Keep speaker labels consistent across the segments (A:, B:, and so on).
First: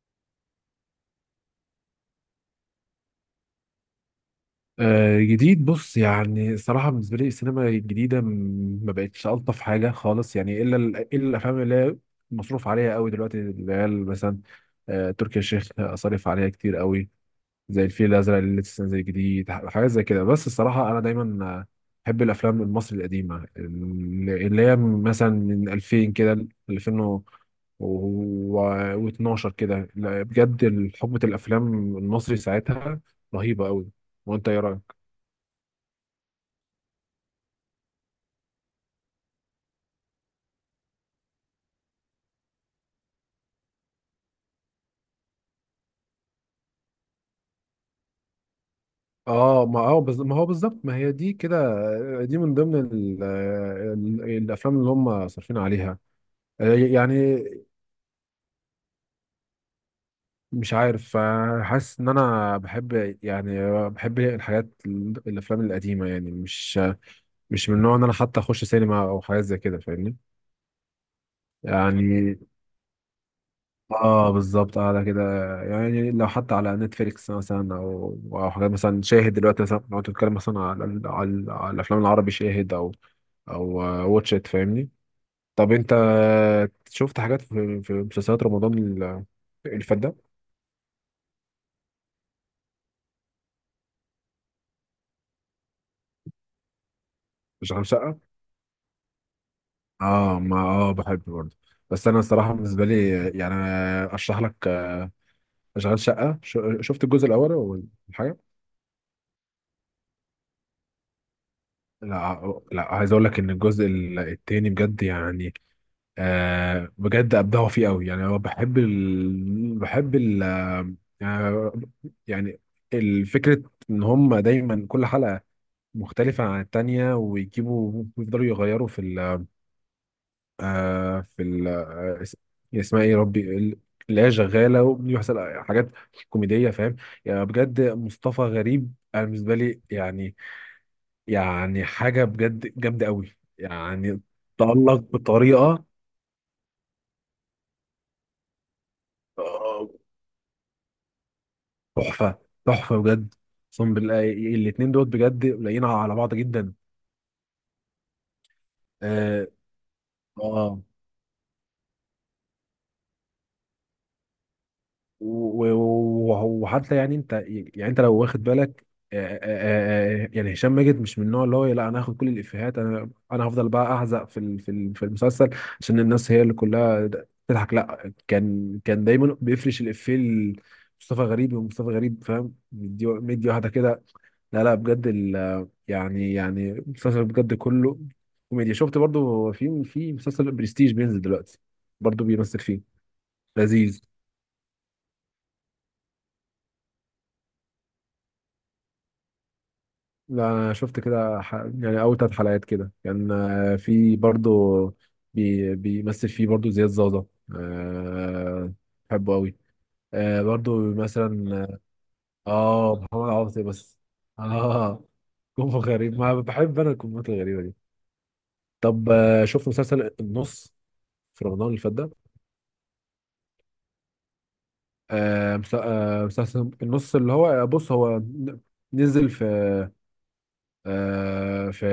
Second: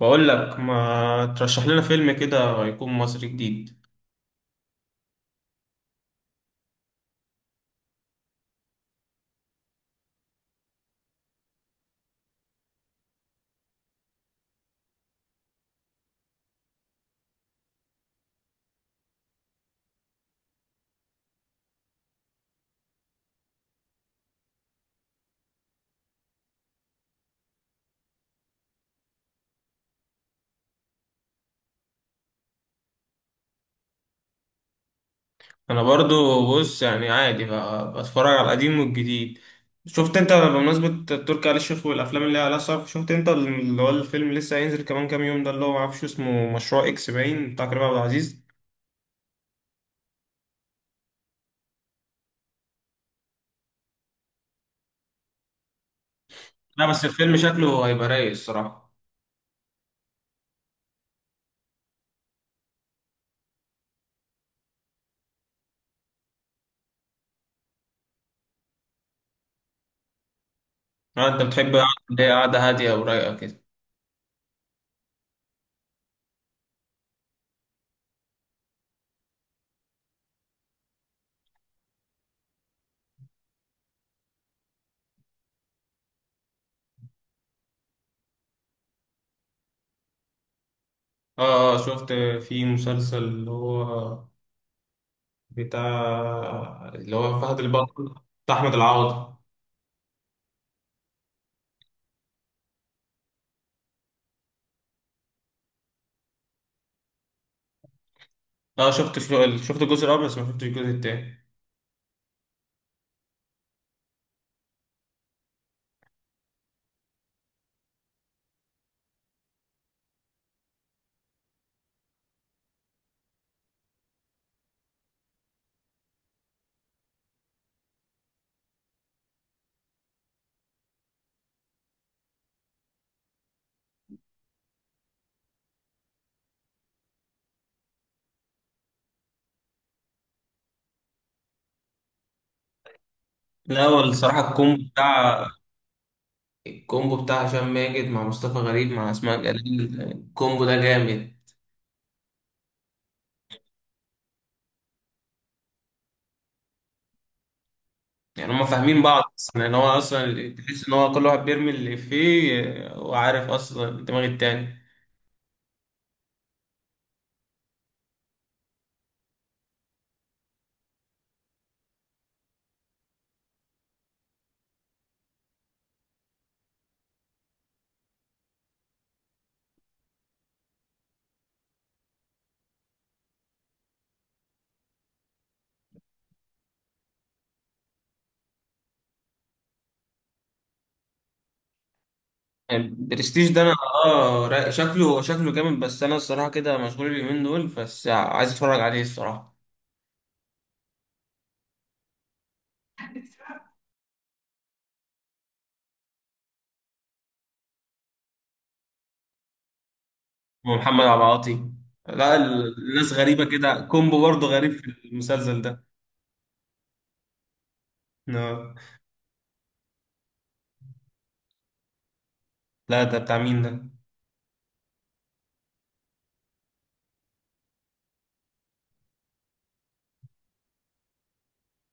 A: بقول لك ما ترشح لنا فيلم كده يكون مصري جديد.
B: آه، جديد، بص. يعني الصراحة بالنسبة لي السينما الجديدة ما بقتش ألطف حاجة خالص، يعني إلا الأفلام اللي هي مصروف عليها قوي دلوقتي، اللي هي مثلا تركي الشيخ أصرف عليها كتير قوي، زي الفيل الأزرق اللي لسه نازل جديد، حاجات زي كده. بس الصراحة أنا دايما بحب الأفلام المصري القديمة، اللي هي مثلا من 2000 كده ل 2000 و12 كده. لا، بجد حقبة الأفلام المصري ساعتها رهيبة قوي. وأنت إيه رأيك؟
A: انا برضو. بص، يعني عادي بقى، بتفرج على القديم والجديد. شفت انت، بمناسبة تركي آل الشيخ والافلام اللي على صف، شفت انت اللي هو الفيلم اللي لسه هينزل كمان كام يوم ده، اللي هو معرفش اسمه، مشروع اكس باين بتاع كريم عبد العزيز؟
B: اه، ما ما هو بالظبط، ما هي دي كده. دي من ضمن الافلام اللي هم صارفين عليها،
A: لا، بس
B: يعني.
A: الفيلم شكله هيبقى رايق الصراحة.
B: مش عارف، حاسس ان انا بحب، يعني بحب الحاجات الافلام القديمه، يعني مش من النوع ان انا حتى اخش سينما او حاجات زي كده، فاهمني؟
A: آه، انت بتحب اللي هي
B: يعني
A: قعدة هادية ورايقة كده.
B: اه بالظبط، قاعده كده. يعني لو حتى على نتفليكس مثلا، او حاجات مثلا شاهد دلوقتي، مثلا لو تتكلم مثلا على على الافلام العربي، شاهد او واتش ات، فاهمني. طب انت شفت حاجات في مسلسلات رمضان اللي فات ده؟
A: اه، آه، شفت. في مسلسل اللي هو بتاع اللي هو فهد
B: شغال
A: البطل،
B: شقة.
A: بتاع احمد العوضي.
B: اه، ما بحب برضه، بس انا الصراحة بالنسبة لي، يعني اشرح لك. شغال شقة، شفت الجزء الاول ولا حاجة؟
A: لا، شفت الجزء الاول، بس ما شفتش الجزء التاني.
B: لا، عايز اقول لك ان الجزء التاني بجد، يعني بجد ابدعوا فيه قوي. يعني هو بحب ال... آه يعني الفكرة، ان هم دايما كل حلقة مختلفة عن التانية، ويجيبوا ويفضلوا يغيروا في يعني اسمها ايه يا ربي، اللي هي شغالة، وبيحصل حاجات كوميدية، فاهم. يعني بجد مصطفى غريب، أنا بالنسبة لي، يعني حاجة بجد جامدة قوي،
A: لا، هو
B: يعني
A: الصراحه
B: تألق بطريقة.
A: الكومبو بتاع هشام ماجد مع مصطفى غريب مع اسماء
B: آه،
A: جلال، الكومبو ده جامد.
B: تحفة، تحفة بجد. أقسم بالله الاتنين دول بجد لايقين على بعض جدا.
A: يعني هما فاهمين بعض
B: اه،
A: اصلا، يعني هو اصلا
B: آه.
A: تحس ان هو كل واحد بيرمي اللي فيه، وعارف اصلا دماغ التاني.
B: وحتى، يعني انت، لو واخد بالك. آه، يعني هشام ماجد مش من النوع اللي هو لا، انا هاخد كل الافيهات، انا هفضل بقى احزق في المسلسل، عشان الناس هي اللي كلها تضحك. لا، كان دايما بيفرش الافيه لمصطفى غريب، ومصطفى غريب فاهم، مدي مدي واحده كده. لا لا، بجد يعني، المسلسل بجد كله كوميديا. شفت برضو في مسلسل برستيج بينزل دلوقتي، برضو بيمثل فيه،
A: يعني برستيج ده انا،
B: لذيذ.
A: شكله، شكله جامد، بس انا الصراحه كده مشغول اليومين دول، بس عايز اتفرج عليه الصراحه.
B: لا، انا شفت كده، يعني اول 3 حلقات كده، كان في برضو بيمثل فيه برضو زياد زازا. أه... بحبه قوي. أه، برضو
A: ومحمد عبد
B: مثلا.
A: العاطي. لا،
B: اه،
A: الناس
B: محمد
A: غريبه
B: عاطي
A: كده،
B: بس.
A: كومبو برضه غريب في
B: اه،
A: المسلسل
B: كومبو
A: ده.
B: غريب، ما بحب انا الكومبوات الغريبه دي.
A: آه.
B: طب، شفت مسلسل النص في رمضان اللي فات ده؟
A: لا، ده بتاع مين ده؟
B: مسلسل النص اللي هو، بص هو نزل في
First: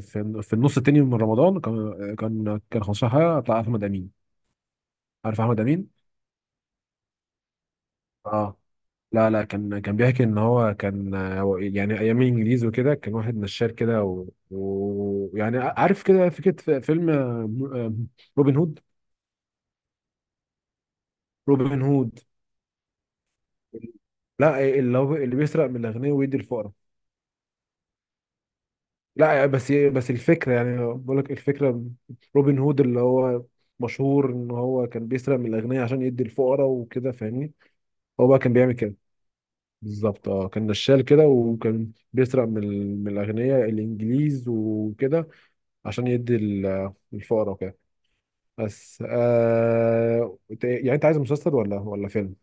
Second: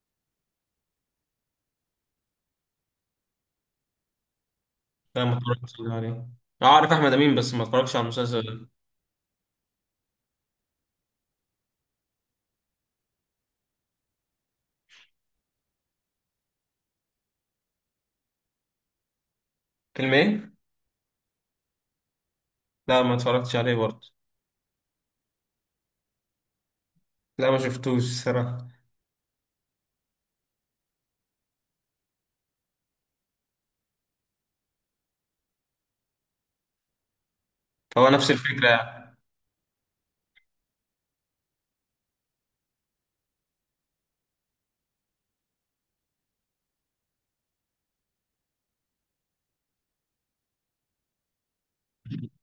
B: في النص التاني من رمضان. كان 15 حلقه بتاع احمد امين،
A: لا، ما
B: عارف احمد
A: اتفرجتش
B: امين،
A: عليه. أعرف أحمد أمين، بس ما اتفرجش على المسلسل
B: اه.
A: ده.
B: لا لا، كان بيحكي ان هو كان، هو يعني ايام الانجليز وكده، كان واحد نشال كده، ويعني يعني عارف كده، فكره فيلم آه، روبن هود.
A: فيلم إيه؟
B: روبن هود،
A: لا، ما اتفرجتش عليه برضه.
B: لا اللي هو اللي بيسرق من الاغنياء ويدي الفقراء.
A: لا، ما شفتوش الصراحة.
B: لا، بس الفكره، يعني بقول لك الفكره. روبن هود اللي هو مشهور ان هو كان بيسرق من الاغنياء عشان يدي الفقراء وكده، فاهمني.
A: هو
B: هو
A: نفس
B: بقى كان
A: الفكرة
B: بيعمل كده
A: يعني.
B: بالظبط. اه، كان نشال كده، وكان بيسرق من من الاغنياء الانجليز وكده، عشان يدي الفقراء وكده. بس يعني انت عايز مسلسل ولا فيلم؟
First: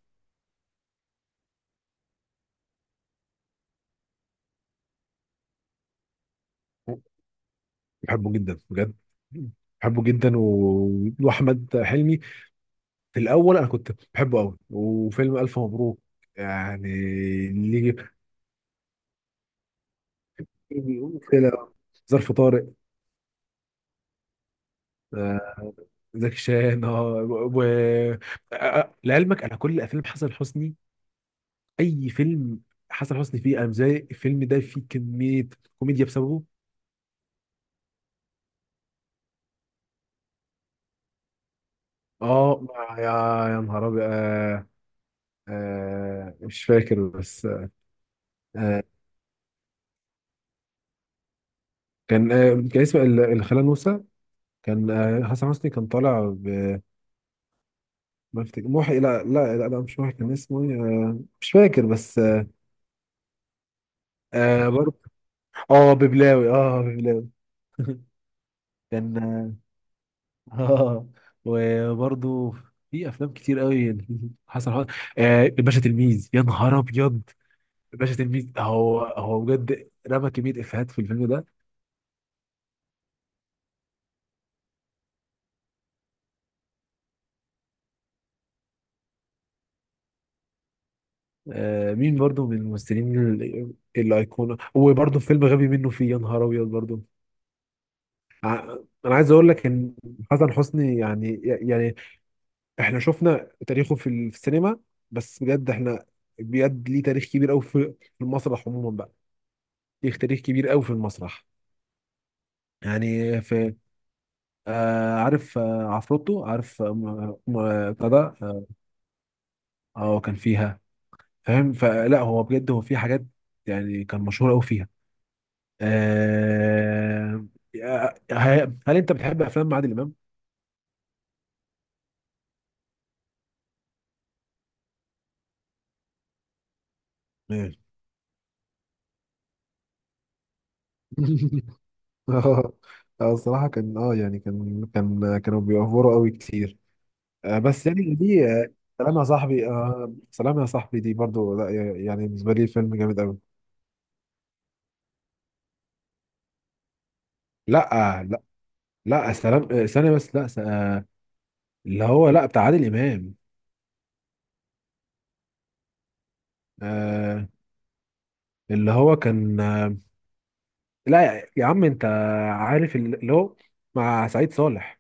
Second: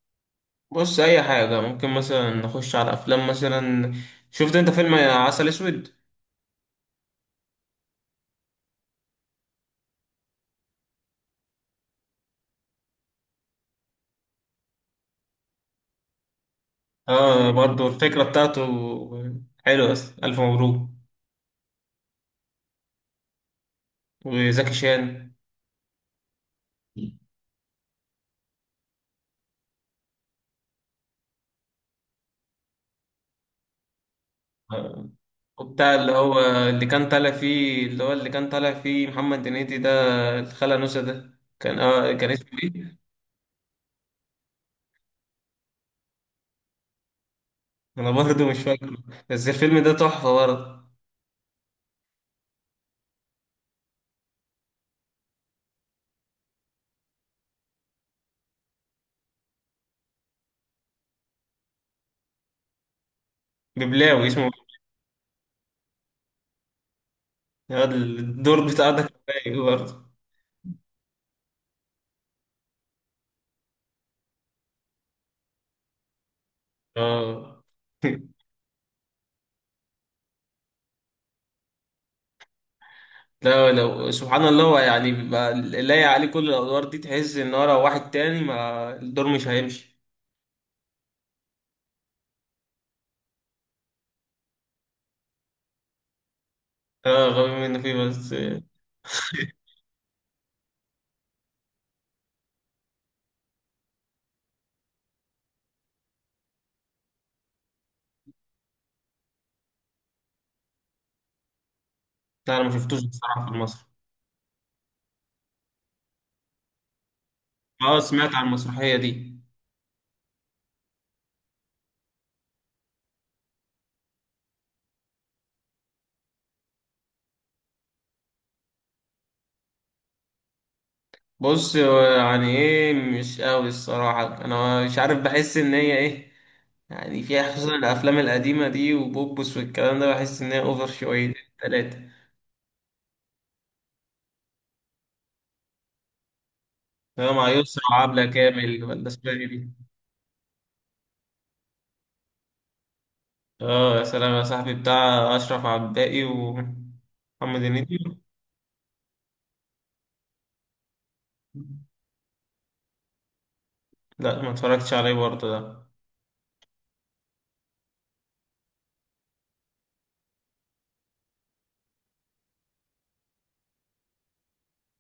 A: بص، أي حاجة، ممكن مثلا نخش على أفلام مثلا. شفت أنت فيلم عسل أسود؟
B: بحبه جدا، بجد بحبه جدا. واحمد حلمي، في الاول انا كنت بحبه قوي. وفيلم الف مبروك، يعني
A: آه،
B: اللي
A: برضه
B: يجي
A: الفكرة بتاعته حلوة أصلا. ألف مبروك.
B: كده، ظرف طارق،
A: وزكي شان.
B: زكي شان، اه. و آه، لعلمك انا كل افلام حسن حسني، اي فيلم حسن حسني فيه، انا زي الفيلم ده فيه
A: آه،
B: كميه
A: وبتاع
B: كوميديا
A: اللي هو،
B: بسببه،
A: اللي كان طالع فيه محمد هنيدي ده، الخالة نوسة ده، كان اسمه
B: اه.
A: إيه؟
B: يا يا نهار ابيض، مش فاكر بس،
A: انا برضه مش
B: آه.
A: فاكره، بس الفيلم ده تحفه برضه.
B: كان اسمه الخالة نوسة. كان، حسن حسني كان طالع ب، ما افتكر محي. لا لا لا، لا مش محي، كان اسمه إيه؟ آه مش فاكر بس،
A: ببلاوي اسمه.
B: آه، برضه، اه ببلاوي، اه ببلاوي.
A: الواد الدور بتاع ده كان
B: كان،
A: رايق برضه.
B: اه وبرضه في افلام كتير قوي. حسن حسن، الباشا تلميذ، يا نهار ابيض،
A: اه.
B: الباشا تلميذ. هو هو بجد رمى كميه افيهات في الفيلم ده.
A: لا، لو سبحان الله، هو يعني بيبقى لايق عليه كل الادوار دي، تحس ان هو لو واحد تاني، ما الدور مش هيمشي.
B: مين برضه من الممثلين الايقونه؟ وبرضه فيلم غبي منه فيه، يا نهار ابيض برضه.
A: اه، غبي منه فيه، بس لا.
B: ع- انا عايز اقول لك ان حسن حسني، يعني احنا شفنا تاريخه في السينما، بس بجد احنا، بجد ليه تاريخ كبير قوي في المسرح عموما بقى، ليه تاريخ كبير قوي في المسرح.
A: انا ما شفتوش
B: يعني
A: بصراحه في
B: في
A: مصر.
B: آه عارف، عفروتو، عارف،
A: اه،
B: بتاع ده،
A: سمعت عن
B: اه.
A: المسرحيه دي.
B: كان فيها، فاهم. فلا هو بجد، هو في حاجات يعني كان مشهور قوي فيها، آه. آه، هل انت بتحب افلام عادل امام؟
A: بص، هو يعني ايه، مش قوي الصراحة، انا مش عارف، بحس ان هي ايه يعني، فيها
B: إيه.
A: خصوصا الافلام القديمة دي، وبوبس والكلام ده، بحس ان هي اوفر شوية. تلاتة.
B: اه، الصراحة كان، اه يعني، كانوا بيوفروا قوي كتير،
A: ده مع يسرا
B: بس يعني
A: وعبلة
B: دي،
A: كامل، ولا
B: سلام يا
A: اسمها إيه
B: صاحبي،
A: دي؟
B: سلام يا صاحبي دي برضو، لا يعني بالنسبة لي فيلم جامد قوي.
A: اه، يا سلام يا صاحبي، بتاع اشرف عباقي ومحمد
B: لا
A: هنيدي.
B: لا، لا سلام، ثانية بس، لا اللي هو، لا بتاع عادل امام.
A: لا، ما اتفرجتش عليه برضه ده.
B: آه اللي هو كان، لا يا يا عم انت عارف، اللي هو مع سعيد صالح،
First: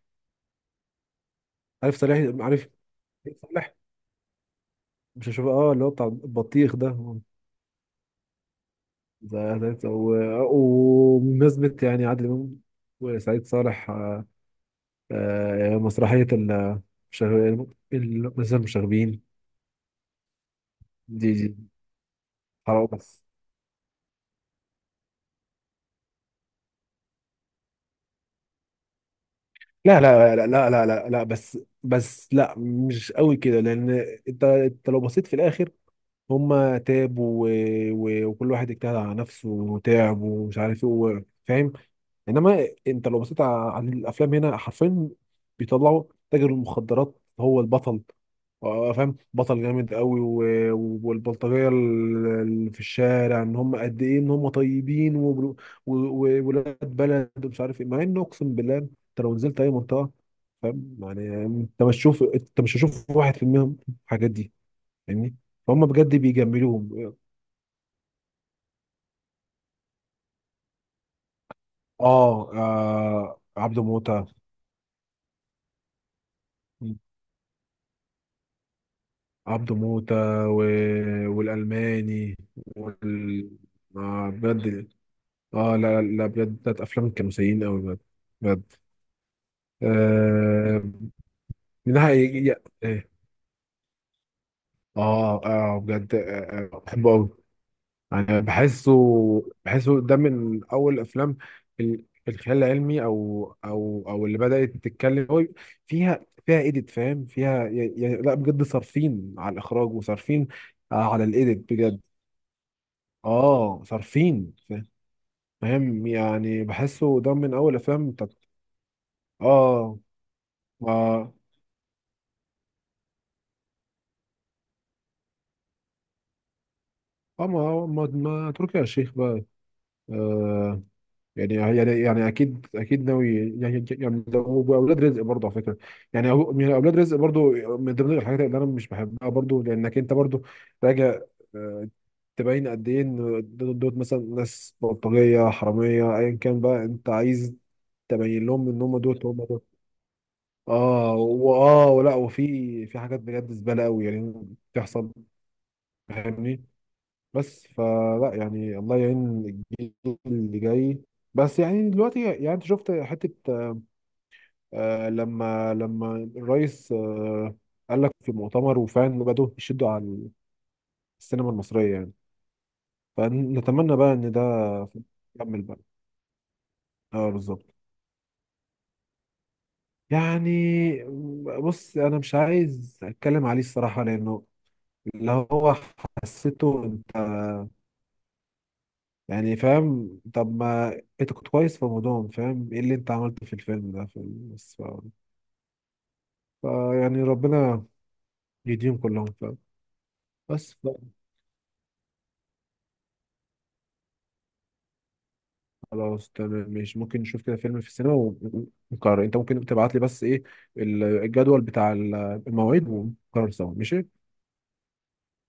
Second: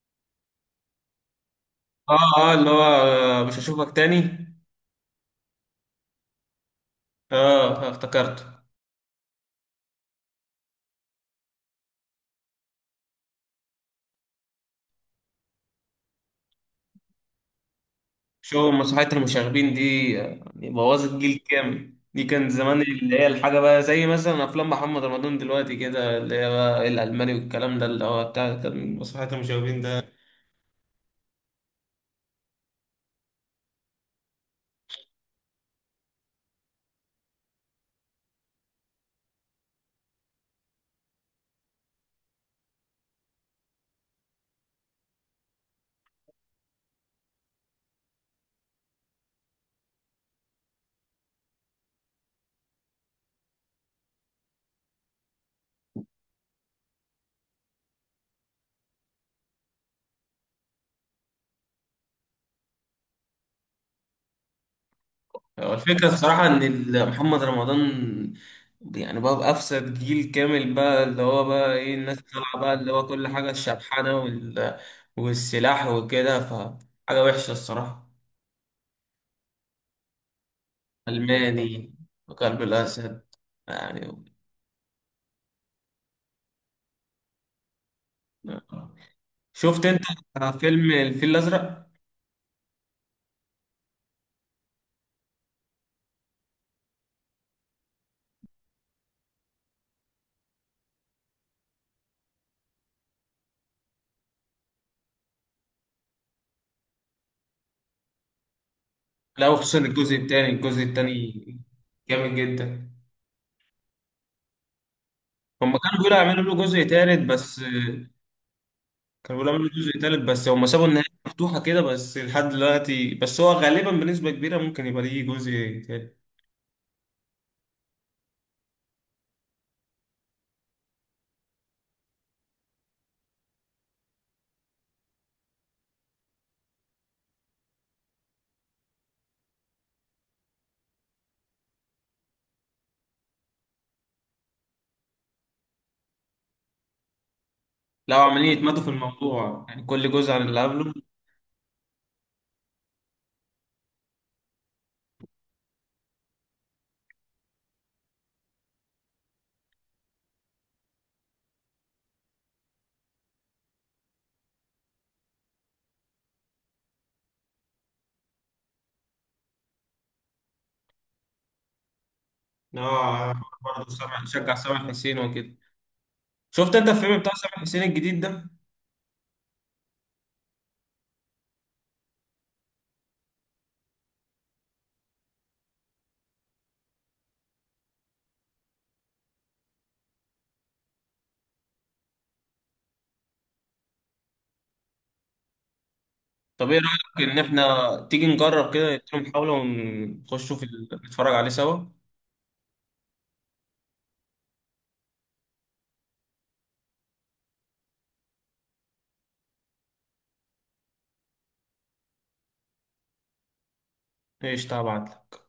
B: عارف
A: اه،
B: صالح،
A: اه، اللي
B: عارف
A: هو
B: سعيد
A: مش
B: صالح.
A: هشوفك تاني.
B: مش هشوف، اه اللي هو بتاع البطيخ ده.
A: اه، افتكرته.
B: وبمناسبة، يعني عادل امام وسعيد صالح، مسرحية شغ- المسرح
A: شو مسرحية
B: المشاغبين.
A: المشاغبين دي، يعني بوظت جيل
B: دي
A: كامل دي، كان زمان
B: حرام.
A: اللي
B: بس،
A: هي الحاجة بقى، زي مثلا أفلام محمد رمضان دلوقتي كده، اللي هي بقى الألماني والكلام ده، اللي هو بتاع كان مسرحية المشاغبين
B: لا
A: ده.
B: لا لا لا لا لا لا، بس لا مش قوي كده، لان انت لو بصيت في الاخر، هما تعبوا وكل واحد اجتهد على نفسه وتعب، ومش عارف ايه، فاهم. انما انت لو بصيت على الافلام هنا، حرفيا بيطلعوا تاجر المخدرات هو البطل، فاهم، بطل جامد قوي، والبلطجيه اللي في الشارع، ان هم قد ايه، ان هم طيبين وولاد، ولاد بلد ومش عارف ايه. مع انه اقسم بالله، انت لو نزلت اي منطقه، فاهم، يعني انت مش تشوف، انت مش هتشوف 1% من الحاجات دي، فاهمني.
A: هو
B: فهم
A: الفكرة
B: بجد
A: الصراحة إن
B: بيجملوهم.
A: محمد رمضان يعني بقى بأفسد جيل كامل بقى، اللي هو بقى إيه، الناس
B: اه,
A: طالعة بقى، اللي هو كل
B: آه،
A: حاجة
B: عبده
A: الشبحانة
B: موتة،
A: وال... والسلاح وكده، فحاجة وحشة الصراحة.
B: عبده موتة و...
A: ألماني،
B: والألماني
A: وكلب الأسد،
B: وال...
A: يعني.
B: آه بجد. اه، لا لا بجد بتاعت أفلام كانوا سيئين أوي بجد، بجد
A: شفت انت
B: آه...
A: فيلم الفيل الازرق؟
B: من ناحية إيه. اه، بجد، آه، بحبه أوي، انا بحسه، ده من اول افلام الخيال العلمي، او اللي بدات تتكلم هو، فيها ايديت، فاهم فيها يعني. لا بجد، صارفين
A: لا،
B: على
A: وخصوصا
B: الاخراج،
A: الجزء
B: وصارفين
A: الثاني، الجزء
B: على
A: الثاني
B: الايديت بجد،
A: جامد جدا.
B: اه صارفين،
A: هم كانوا
B: فاهم.
A: بيقولوا يعملوا له
B: يعني
A: جزء ثالث
B: بحسه ده من
A: بس
B: اول افلام بتاعت.
A: كانوا بيقولوا يعملوا
B: اه
A: جزء ثالث، بس هم سابوا النهايه
B: ما
A: مفتوحه كده، بس لحد دلوقتي، بس هو غالبا بنسبه كبيره ممكن يبقى ليه جزء ثالث.
B: ما تركي يا شيخ بقى، آه. يعني اكيد، اكيد ناوي. لو، واولاد رزق برضه، على فكره، يعني يعني اولاد رزق برضه، من ضمن الحاجات اللي انا مش بحبها برضه، لانك انت برضه راجع، آه، تبين قد ايه ان دول مثلا ناس بلطجيه حراميه، ايا كان بقى، انت عايز
A: لو عمالين
B: تبين لهم ان
A: يتمادوا في
B: هم
A: الموضوع،
B: دوت.
A: يعني كل جزء عن اللي قبله.
B: اه واه ولا وفي حاجات بجد زباله قوي يعني بتحصل، فاهمني. بس فلا يعني، الله يعين الجيل اللي جاي. بس يعني دلوقتي، يعني انت شفت حته، لما الرئيس، قال لك في مؤتمر، وفعلا بدأوا يشدوا على السينما المصرية، يعني،
A: اه، برضه
B: فنتمنى بقى ان
A: شجع
B: ده
A: سامح حسين وكده.
B: يكمل بقى.
A: شفت انت الفيلم
B: اه
A: بتاع سامح
B: بالظبط،
A: حسين الجديد ده؟
B: يعني بص انا مش عايز اتكلم عليه الصراحة، لانه اللي هو حسيته انت، يعني فاهم. طب ما انت كنت كويس في رمضان، فاهم ايه اللي انت عملته في الفيلم ده في. بس
A: طب ايه
B: فيعني
A: رايك ان
B: ربنا
A: احنا تيجي نجرب كده،
B: يديهم كلهم،
A: نديله محاوله،
B: فاهم.
A: ونخشوا في
B: بس
A: نتفرج عليه سوا.
B: خلاص، تمام ماشي، ممكن نشوف كده فيلم في السينما، ونقرر. انت ممكن تبعت لي بس ايه الجدول بتاع المواعيد، ونقرر سوا، ماشي.
A: ايش طبعت لك؟